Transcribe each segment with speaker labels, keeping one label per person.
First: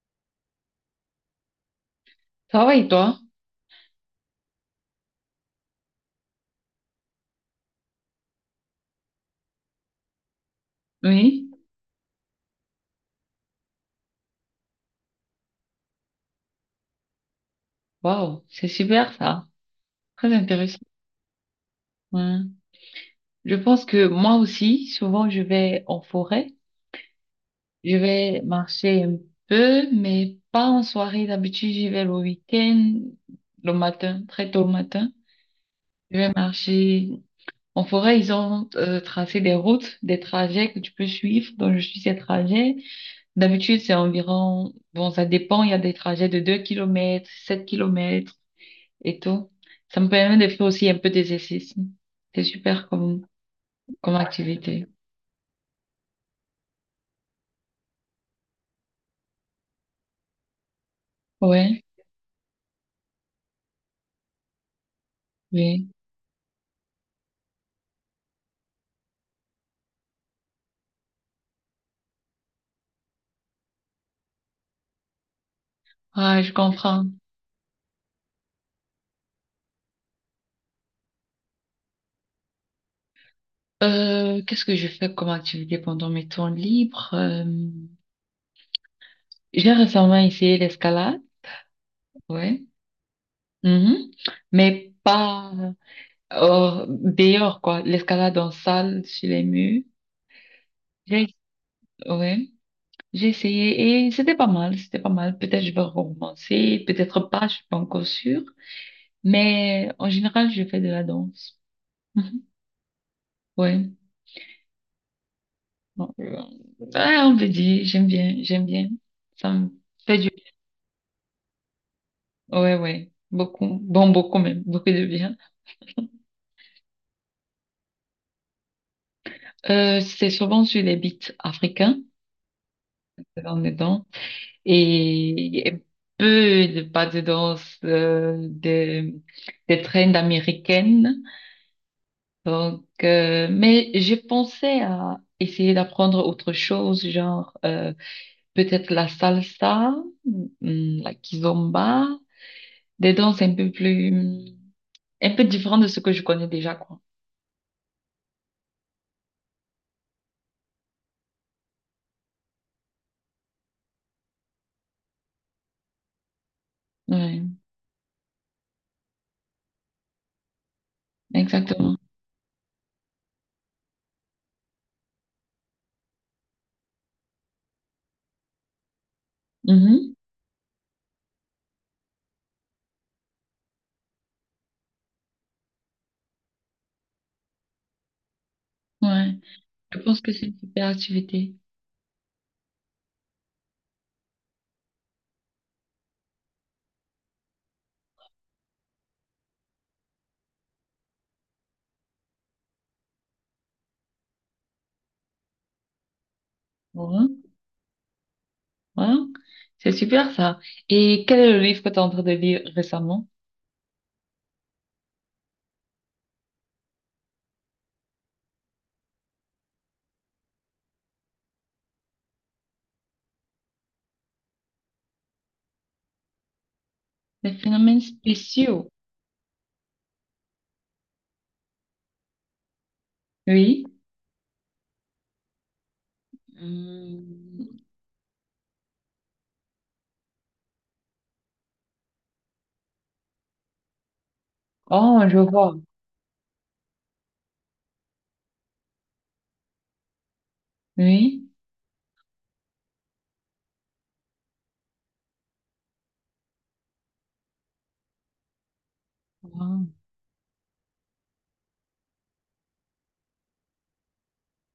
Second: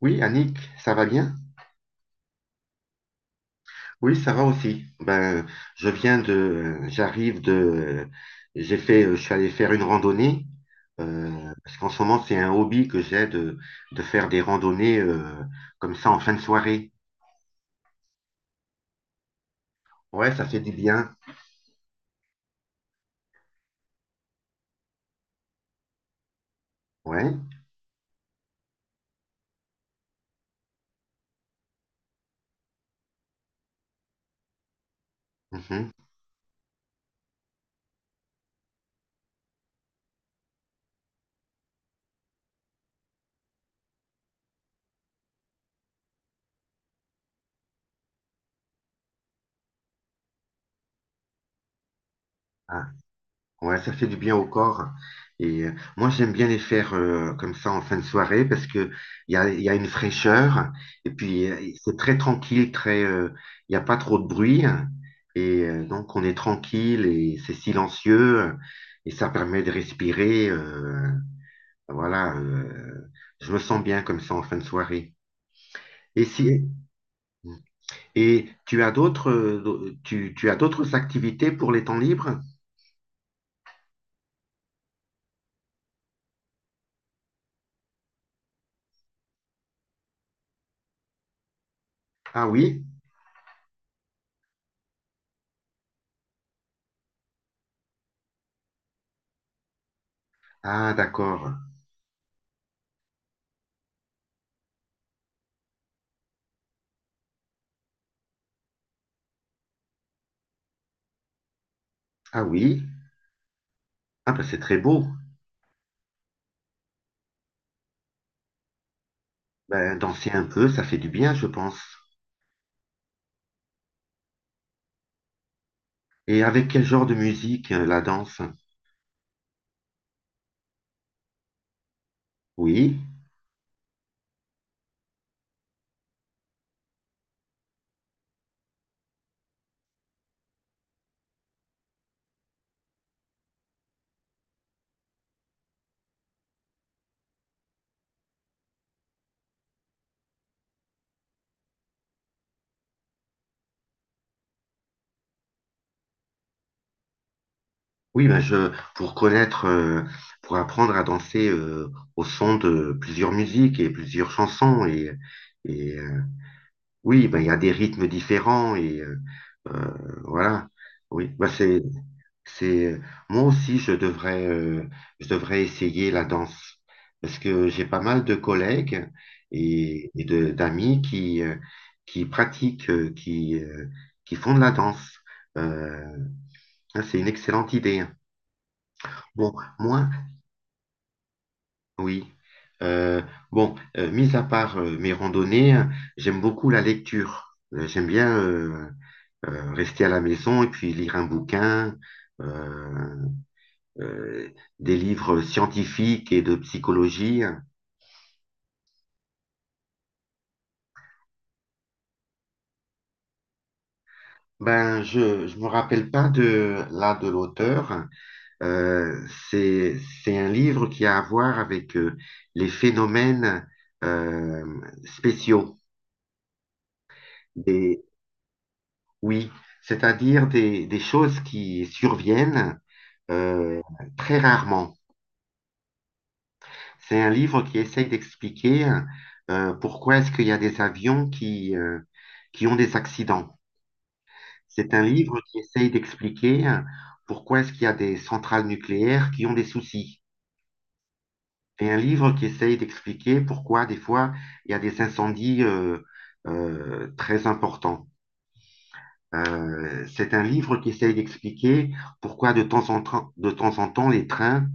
Speaker 1: Oui, Annick, ça va bien?
Speaker 2: Ça va et toi?
Speaker 1: Oui, ça va aussi. Ben, je viens de, j'arrive de, j'ai fait, je suis allé faire une randonnée
Speaker 2: Oui.
Speaker 1: parce qu'en ce moment c'est un hobby que de faire des randonnées comme ça en fin de soirée.
Speaker 2: Waouh, c'est super ça. Très
Speaker 1: Ouais, ça fait du
Speaker 2: intéressant.
Speaker 1: bien.
Speaker 2: Ouais. Je pense que moi aussi, souvent, je vais en forêt.
Speaker 1: Ouais.
Speaker 2: Je vais marcher un peu, mais pas en soirée. D'habitude, j'y vais le week-end, le matin, très tôt le matin.
Speaker 1: Mhm.
Speaker 2: Je vais marcher en forêt. Ils ont tracé des routes, des trajets que tu peux suivre. Donc, je suis ces trajets. D'habitude, c'est environ, bon, ça dépend. Il y a des trajets de 2 kilomètres, 7 kilomètres. Et tout. Ça me permet de faire aussi un peu d'exercice. C'est super comme,
Speaker 1: Ouais, ça fait du
Speaker 2: comme
Speaker 1: bien au
Speaker 2: activité.
Speaker 1: corps. Et moi, j'aime bien les faire comme ça en fin de soirée parce que il y a une fraîcheur et puis
Speaker 2: Ouais,
Speaker 1: c'est très tranquille, il n'y a pas trop de bruit. Et
Speaker 2: oui.
Speaker 1: donc, on est tranquille et c'est silencieux et ça permet de respirer. Voilà, euh, je me sens bien comme ça en fin de soirée. Et
Speaker 2: Ah, je
Speaker 1: si,
Speaker 2: comprends.
Speaker 1: Et tu as d'autres activités pour les temps libres?
Speaker 2: Qu'est-ce que je fais comme activité pendant mes temps libres? J'ai récemment essayé l'escalade,
Speaker 1: Ah
Speaker 2: ouais.
Speaker 1: oui?
Speaker 2: Mhm. Mais pas dehors, quoi. L'escalade en salle, sur les murs.
Speaker 1: Ah,
Speaker 2: J'ai,
Speaker 1: d'accord.
Speaker 2: ouais. J'ai essayé et c'était pas mal, c'était pas mal. Peut-être je vais recommencer, peut-être pas, je suis pas encore sûre. Mais en général, je fais de la danse. Mhm.
Speaker 1: Ah oui.
Speaker 2: Ouais.
Speaker 1: Ah ben c'est très beau.
Speaker 2: Donc, ouais, on peut dire, j'aime bien. Ça me
Speaker 1: Ben,
Speaker 2: fait du...
Speaker 1: danser un peu, ça fait du bien, je pense.
Speaker 2: Ouais, ouais. Beaucoup. Bon, beaucoup même. Beaucoup de bien.
Speaker 1: Et avec quel genre de musique, la danse?
Speaker 2: C'est souvent sur les beats africains,
Speaker 1: Oui,
Speaker 2: dans est danses et peu de pas de danse, des trends américaines. Donc, mais je pensais à essayer d'apprendre autre chose, genre... peut-être la salsa, mm, la kizomba, des danses un peu plus, un peu différentes de ce que je connais déjà, quoi.
Speaker 1: oui, ben je pour connaître, pour apprendre à danser au son de plusieurs musiques et plusieurs chansons. Et euh, oui, ben
Speaker 2: Ouais,
Speaker 1: il y a des rythmes différents et euh, voilà. Oui, ben c'est
Speaker 2: exactement.
Speaker 1: C'est moi aussi je devrais essayer la danse parce que j'ai pas mal de collègues
Speaker 2: Mhm.
Speaker 1: et de d'amis qui qui pratiquent, qui font de la danse. Euh, hein, c'est une excellente idée. Hein.
Speaker 2: Ouais,
Speaker 1: Bon,
Speaker 2: je
Speaker 1: moi,
Speaker 2: pense que c'est une super activité.
Speaker 1: oui. Euh, Mis à part mes randonnées, j'aime beaucoup la lecture. J'aime bien rester à la maison et puis lire un bouquin. Euh, euh, des livres scientifiques et de
Speaker 2: Ouais,
Speaker 1: psychologie.
Speaker 2: ouais. C'est super ça. Et quel est le livre que tu es en train de lire récemment?
Speaker 1: Ben, je me rappelle pas de l'auteur. Euh, c'est un livre qui a à voir avec les phénomènes euh, spéciaux.
Speaker 2: Les
Speaker 1: Des,
Speaker 2: phénomènes spéciaux.
Speaker 1: oui, c'est-à-dire des choses qui surviennent euh,
Speaker 2: Oui.
Speaker 1: très rarement. C'est un livre
Speaker 2: Hmm.
Speaker 1: qui essaye d'expliquer pourquoi est-ce qu'il y a des avions qui qui ont des accidents. C'est un
Speaker 2: Oh, je
Speaker 1: livre qui
Speaker 2: vois.
Speaker 1: essaye d'expliquer pourquoi est-ce qu'il y a des centrales nucléaires qui ont des soucis.
Speaker 2: Oui.
Speaker 1: Et un livre qui essaye d'expliquer pourquoi des fois il y a des incendies très importants.
Speaker 2: Wow.
Speaker 1: C'est un livre qui essaye d'expliquer pourquoi de temps en temps, de temps en temps les trains,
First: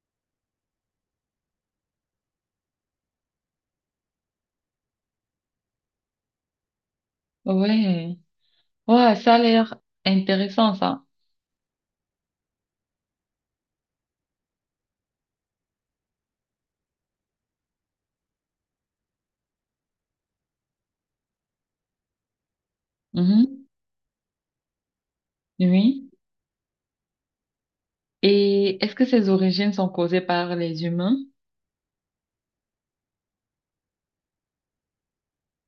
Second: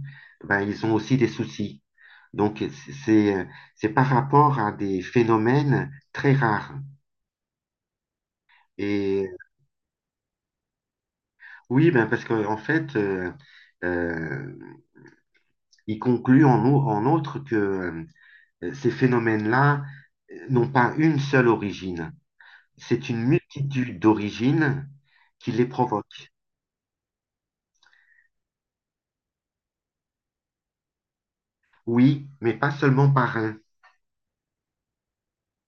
Speaker 1: ben, ils ont aussi des soucis. Donc c'est c'est par rapport à des phénomènes très rares.
Speaker 2: Ouais. Ouais,
Speaker 1: Et
Speaker 2: ça a l'air intéressant ça.
Speaker 1: oui, ben parce que en fait, euh, il conclut en outre que ces phénomènes-là n'ont pas une seule origine. C'est une
Speaker 2: Mhm.
Speaker 1: multitude d'origines qui les
Speaker 2: Oui.
Speaker 1: provoquent.
Speaker 2: Et est-ce que ces origines sont causées par les humains?
Speaker 1: Oui, mais pas seulement par un.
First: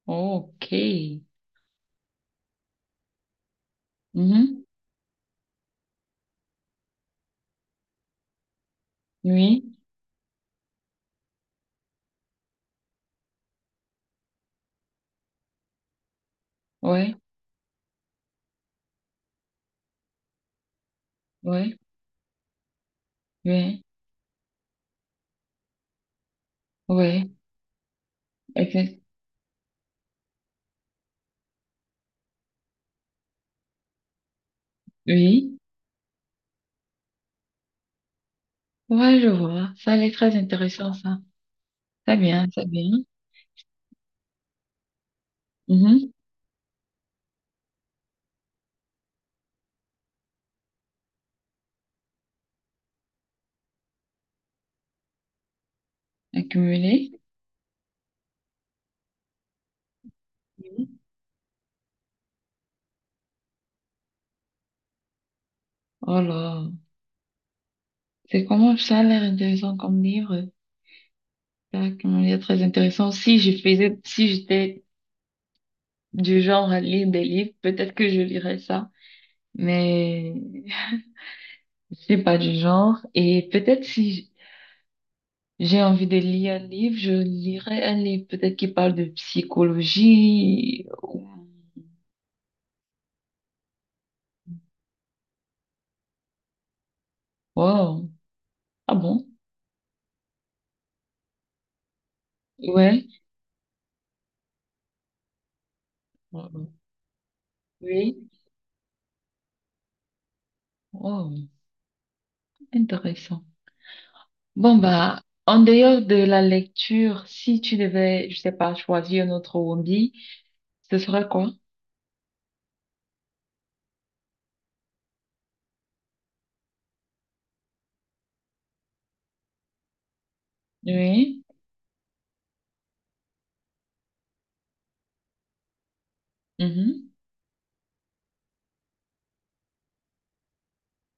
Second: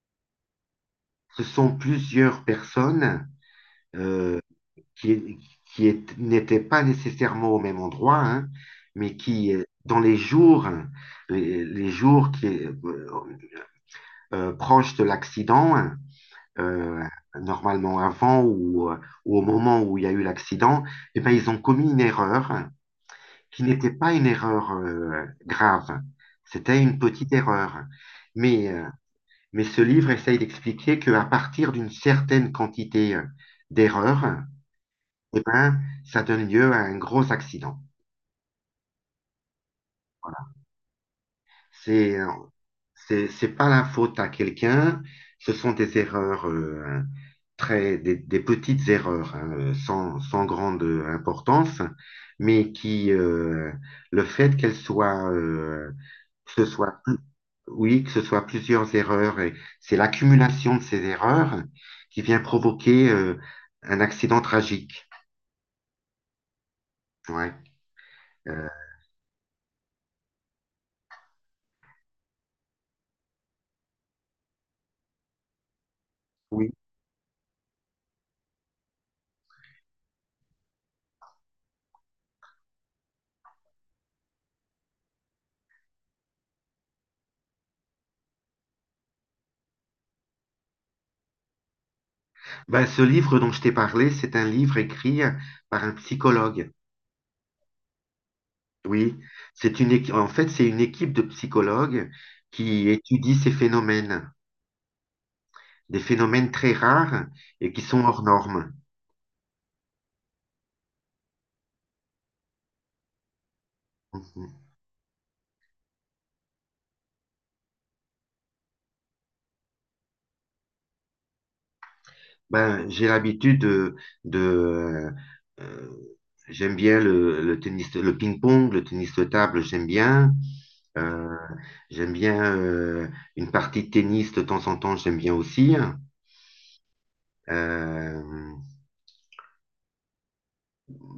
Speaker 2: Ok.
Speaker 1: Ce sont plusieurs personnes euh,
Speaker 2: Mhm.
Speaker 1: qui, n'étaient pas nécessairement au même endroit, hein, mais qui
Speaker 2: Oui,
Speaker 1: dans les jours, hein, les jours proches de l'accident, euh,
Speaker 2: ouais,
Speaker 1: normalement avant ou ou au moment où il y a eu l'accident, eh ben, ils ont
Speaker 2: ouais,
Speaker 1: commis une erreur qui
Speaker 2: ouais,
Speaker 1: n'était pas une erreur grave. C'était une
Speaker 2: ouais,
Speaker 1: petite erreur. Mais, euh,
Speaker 2: exact.
Speaker 1: mais ce livre essaye d'expliquer qu'à partir d'une certaine quantité d'erreurs, eh
Speaker 2: Oui,
Speaker 1: ben, ça donne lieu à un gros accident.
Speaker 2: ouais, je vois. Ça a l'air très
Speaker 1: Voilà.
Speaker 2: intéressant, ça. Très
Speaker 1: C'est, euh,
Speaker 2: bien, très bien.
Speaker 1: C'est pas la faute à quelqu'un, ce sont des
Speaker 2: Mhm.
Speaker 1: erreurs, des petites erreurs, hein, sans grande importance, mais qui, le fait qu'elles soient, euh, que ce
Speaker 2: Accumuler.
Speaker 1: soit, oui, que ce soit plusieurs erreurs, et c'est l'accumulation de ces
Speaker 2: Mhm.
Speaker 1: erreurs qui vient provoquer, un accident tragique.
Speaker 2: Oh là,
Speaker 1: Ouais.
Speaker 2: c'est
Speaker 1: Euh,
Speaker 2: comment ça a l'air intéressant comme livre? Ça a l'air très intéressant. Si je faisais, si j'étais du
Speaker 1: oui.
Speaker 2: genre à lire des livres, peut-être que je lirais ça. Mais je suis pas du genre. Et peut-être si j'ai envie de lire un livre, je lirai un livre peut-être qui parle de psychologie.
Speaker 1: Ben, ce livre dont je t'ai parlé, c'est un livre écrit par un psychologue.
Speaker 2: Wow. Ah
Speaker 1: Oui,
Speaker 2: bon?
Speaker 1: c'est en fait, c'est une équipe de psychologues qui
Speaker 2: Ouais.
Speaker 1: étudie ces phénomènes, des phénomènes très rares et qui sont
Speaker 2: Oui.
Speaker 1: hors normes.
Speaker 2: Wow. Intéressant.
Speaker 1: Mhm.
Speaker 2: Bon, bah, en dehors de la lecture, si tu devais, je sais pas, choisir un autre hobby, ce serait quoi?
Speaker 1: Ben, j'ai l'habitude de, euh, j'aime bien le tennis, le ping-pong, le tennis de table, j'aime bien. Euh,
Speaker 2: Oui.
Speaker 1: J'aime bien une partie de tennis de temps en temps, j'aime bien aussi.
Speaker 2: Mhm.
Speaker 1: Euh,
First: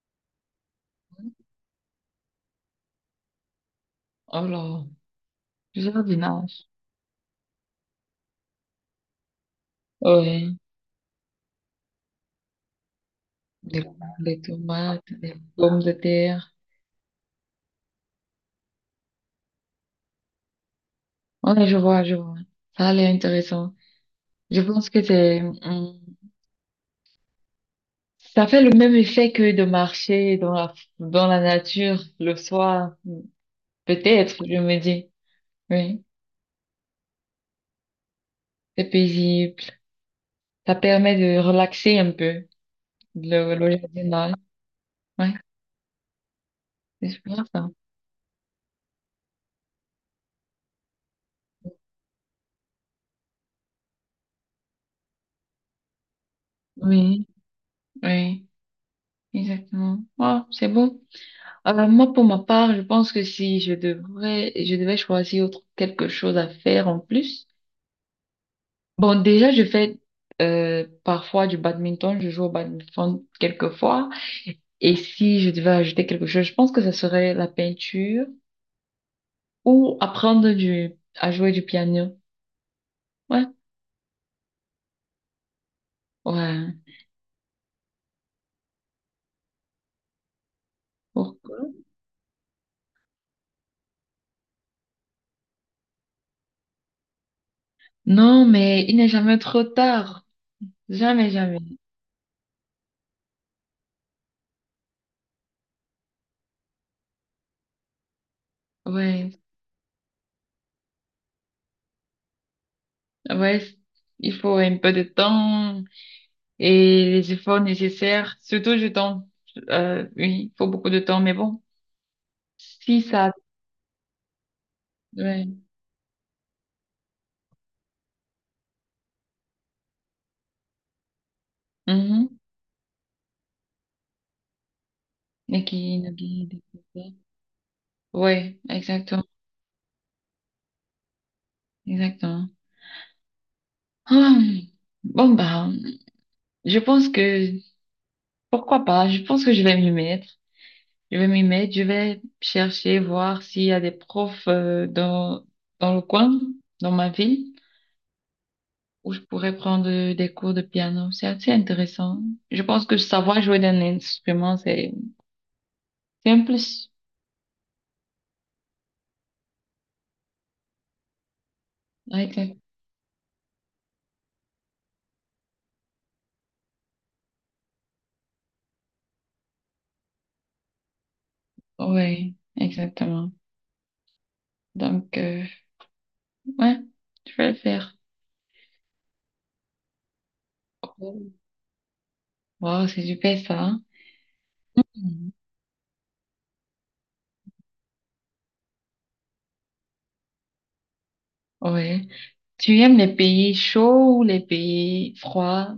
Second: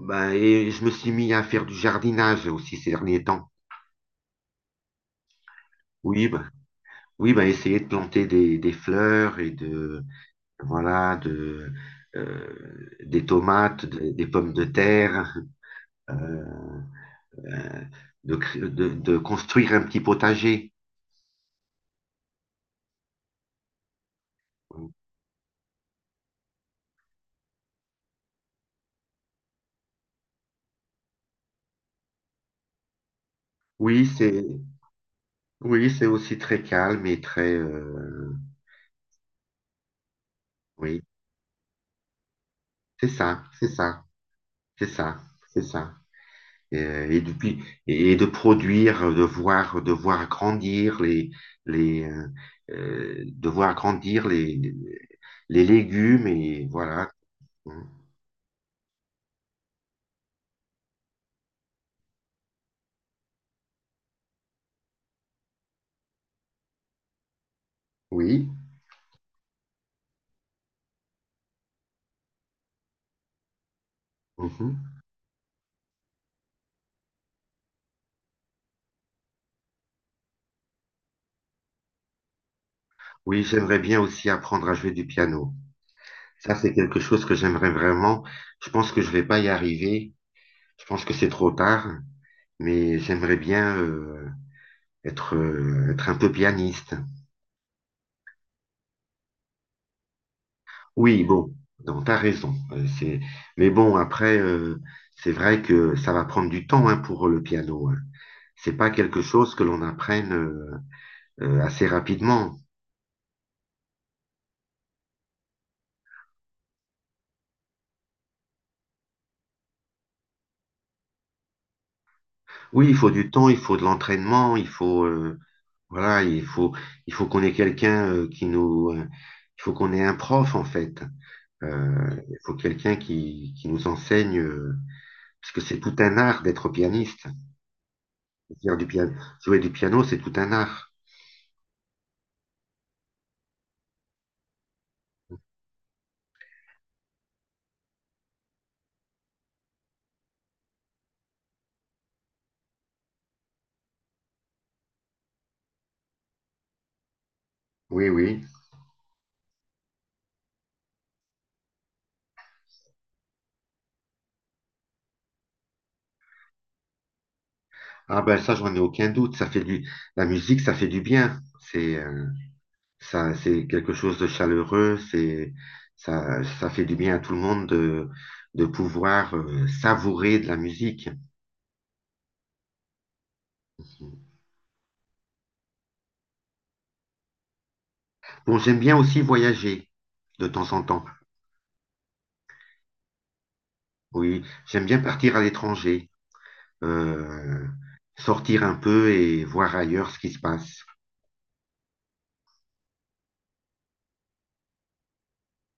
Speaker 1: ben, et je me suis mis à faire du jardinage aussi ces derniers temps.
Speaker 2: Alors,
Speaker 1: Oui, ben,
Speaker 2: jardinage.
Speaker 1: oui, bah, essayer de planter des fleurs et
Speaker 2: Oui.
Speaker 1: voilà, de, des
Speaker 2: Des,
Speaker 1: tomates, des
Speaker 2: des
Speaker 1: pommes de
Speaker 2: tomates,
Speaker 1: terre,
Speaker 2: des pommes de
Speaker 1: euh,
Speaker 2: terre.
Speaker 1: euh, de construire un petit potager.
Speaker 2: Ouais, je vois, je vois. Ça a l'air intéressant. Je pense que c'est, ça fait le même effet que de marcher dans la nature le soir.
Speaker 1: Oui, c'est,
Speaker 2: Peut-être, je me dis.
Speaker 1: oui,
Speaker 2: Oui,
Speaker 1: c'est aussi très calme et très,
Speaker 2: c'est paisible. Ça
Speaker 1: oui,
Speaker 2: permet de relaxer un peu
Speaker 1: c'est ça, c'est
Speaker 2: le
Speaker 1: ça,
Speaker 2: jardinage.
Speaker 1: c'est ça,
Speaker 2: Ouais,
Speaker 1: c'est ça.
Speaker 2: c'est
Speaker 1: Et
Speaker 2: super
Speaker 1: depuis,
Speaker 2: ça.
Speaker 1: et de produire, de voir grandir les, de voir grandir les légumes et voilà.
Speaker 2: Oui, oui, exactement. Oh, c'est bon. Alors, moi, pour ma part, je pense que si je devrais, je devais choisir autre, quelque chose à faire en plus.
Speaker 1: Oui,
Speaker 2: Bon, déjà, je fais parfois du badminton. Je joue au badminton quelquefois.
Speaker 1: mhm.
Speaker 2: Et si je devais ajouter quelque chose, je pense que ça serait la peinture ou apprendre du, à jouer du piano.
Speaker 1: Oui,
Speaker 2: Ouais,
Speaker 1: j'aimerais bien aussi apprendre à jouer du piano. Ça, c'est
Speaker 2: ouais.
Speaker 1: quelque chose que j'aimerais vraiment. Je pense que je vais pas y arriver. Je pense que c'est trop
Speaker 2: Pourquoi?
Speaker 1: tard, mais j'aimerais bien être, être un peu pianiste.
Speaker 2: Non, mais il n'est jamais trop tard.
Speaker 1: Oui,
Speaker 2: Jamais,
Speaker 1: bon,
Speaker 2: jamais.
Speaker 1: non, t'as raison. C'est... Mais bon, c'est vrai que ça va prendre du temps hein, pour le piano. Hein. C'est pas quelque
Speaker 2: Ouais,
Speaker 1: chose que l'on apprenne assez rapidement.
Speaker 2: ouais. c- Il faut un peu de temps et les efforts nécessaires, surtout du temps. Oui, il faut beaucoup de temps, mais bon,
Speaker 1: Oui, il
Speaker 2: si
Speaker 1: faut du
Speaker 2: ça,
Speaker 1: temps, il faut de l'entraînement, il faut
Speaker 2: ouais.
Speaker 1: voilà, il faut qu'on ait quelqu'un qui nous il faut qu'on ait un prof en fait.
Speaker 2: Mhm.
Speaker 1: Il faut quelqu'un qui nous enseigne parce que
Speaker 2: Et
Speaker 1: c'est tout
Speaker 2: qui nous
Speaker 1: un art
Speaker 2: guide.
Speaker 1: d'être
Speaker 2: Etc.
Speaker 1: pianiste.
Speaker 2: Ouais,
Speaker 1: Faire du piano,
Speaker 2: exactement,
Speaker 1: jouer du piano, c'est tout un art.
Speaker 2: exactement. Ah, bon, bah. Je pense que, pourquoi pas, je pense que je vais m'y mettre. Je vais m'y mettre, je vais chercher, voir s'il y a des profs dans, dans le coin, dans ma ville,
Speaker 1: Oui, oui.
Speaker 2: où je pourrais prendre des cours de piano. C'est assez intéressant. Je pense que savoir jouer d'un instrument, c'est un plus.
Speaker 1: Ah ben ça, j'en ai aucun doute. La musique, ça fait du bien.
Speaker 2: Exact.
Speaker 1: C'est quelque chose de chaleureux. Ça fait du bien à tout le monde de pouvoir savourer de la musique.
Speaker 2: Oui, exactement. Donc, ouais, je vais le faire.
Speaker 1: Bon, j'aime bien aussi voyager de temps en temps.
Speaker 2: Wow, c'est super ça.
Speaker 1: Oui, j'aime bien
Speaker 2: Mhm.
Speaker 1: partir à l'étranger, euh, sortir un peu et voir ailleurs ce qui se passe.
Speaker 2: Ouais. Tu aimes les pays chauds ou les pays froids?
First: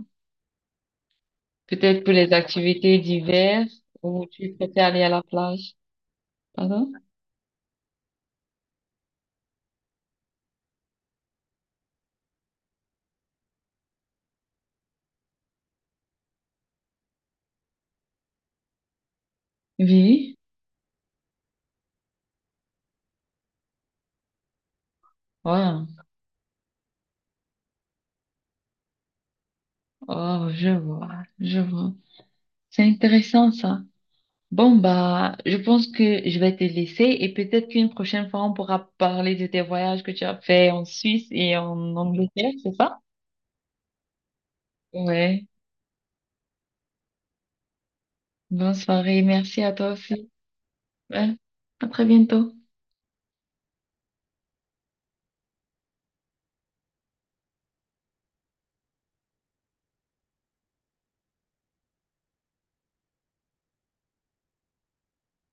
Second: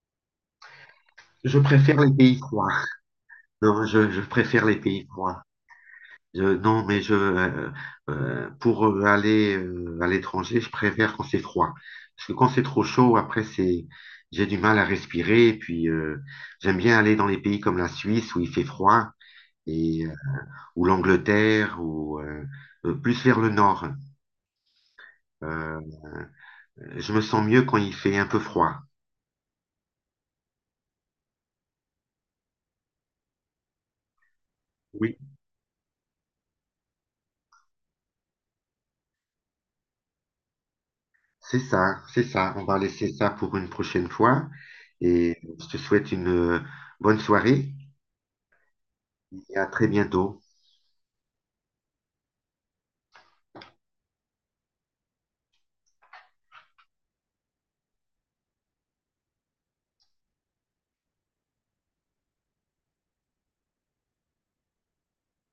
Speaker 1: Je préfère
Speaker 2: Peut-être
Speaker 1: les
Speaker 2: pour les
Speaker 1: pays froids.
Speaker 2: activités diverses
Speaker 1: Non, je
Speaker 2: ou tu
Speaker 1: préfère les
Speaker 2: préfères aller
Speaker 1: pays
Speaker 2: à la
Speaker 1: froids.
Speaker 2: plage.
Speaker 1: Non,
Speaker 2: Pardon?
Speaker 1: mais pour aller à l'étranger, je préfère quand c'est froid. Parce que quand c'est trop chaud, j'ai du mal à respirer. Et puis, j'aime bien aller dans les pays comme la Suisse où il fait froid, et, euh,
Speaker 2: Oui.
Speaker 1: ou l'Angleterre, ou plus vers le nord. Euh,
Speaker 2: Ouais.
Speaker 1: je me sens mieux quand il fait un peu froid.
Speaker 2: Oh, je vois. Je vois. C'est intéressant ça. Bon,
Speaker 1: Oui,
Speaker 2: bah, je pense que je vais te laisser et peut-être qu'une prochaine fois, on pourra parler de tes voyages que tu as fait en Suisse et en
Speaker 1: c'est
Speaker 2: Angleterre,
Speaker 1: ça. On
Speaker 2: c'est
Speaker 1: va
Speaker 2: ça?
Speaker 1: laisser ça pour une prochaine fois. Et
Speaker 2: Ouais.
Speaker 1: je te souhaite une bonne soirée
Speaker 2: Bonne soirée.
Speaker 1: et
Speaker 2: Merci
Speaker 1: à
Speaker 2: à
Speaker 1: très
Speaker 2: toi aussi.
Speaker 1: bientôt.
Speaker 2: Ouais. À très bientôt.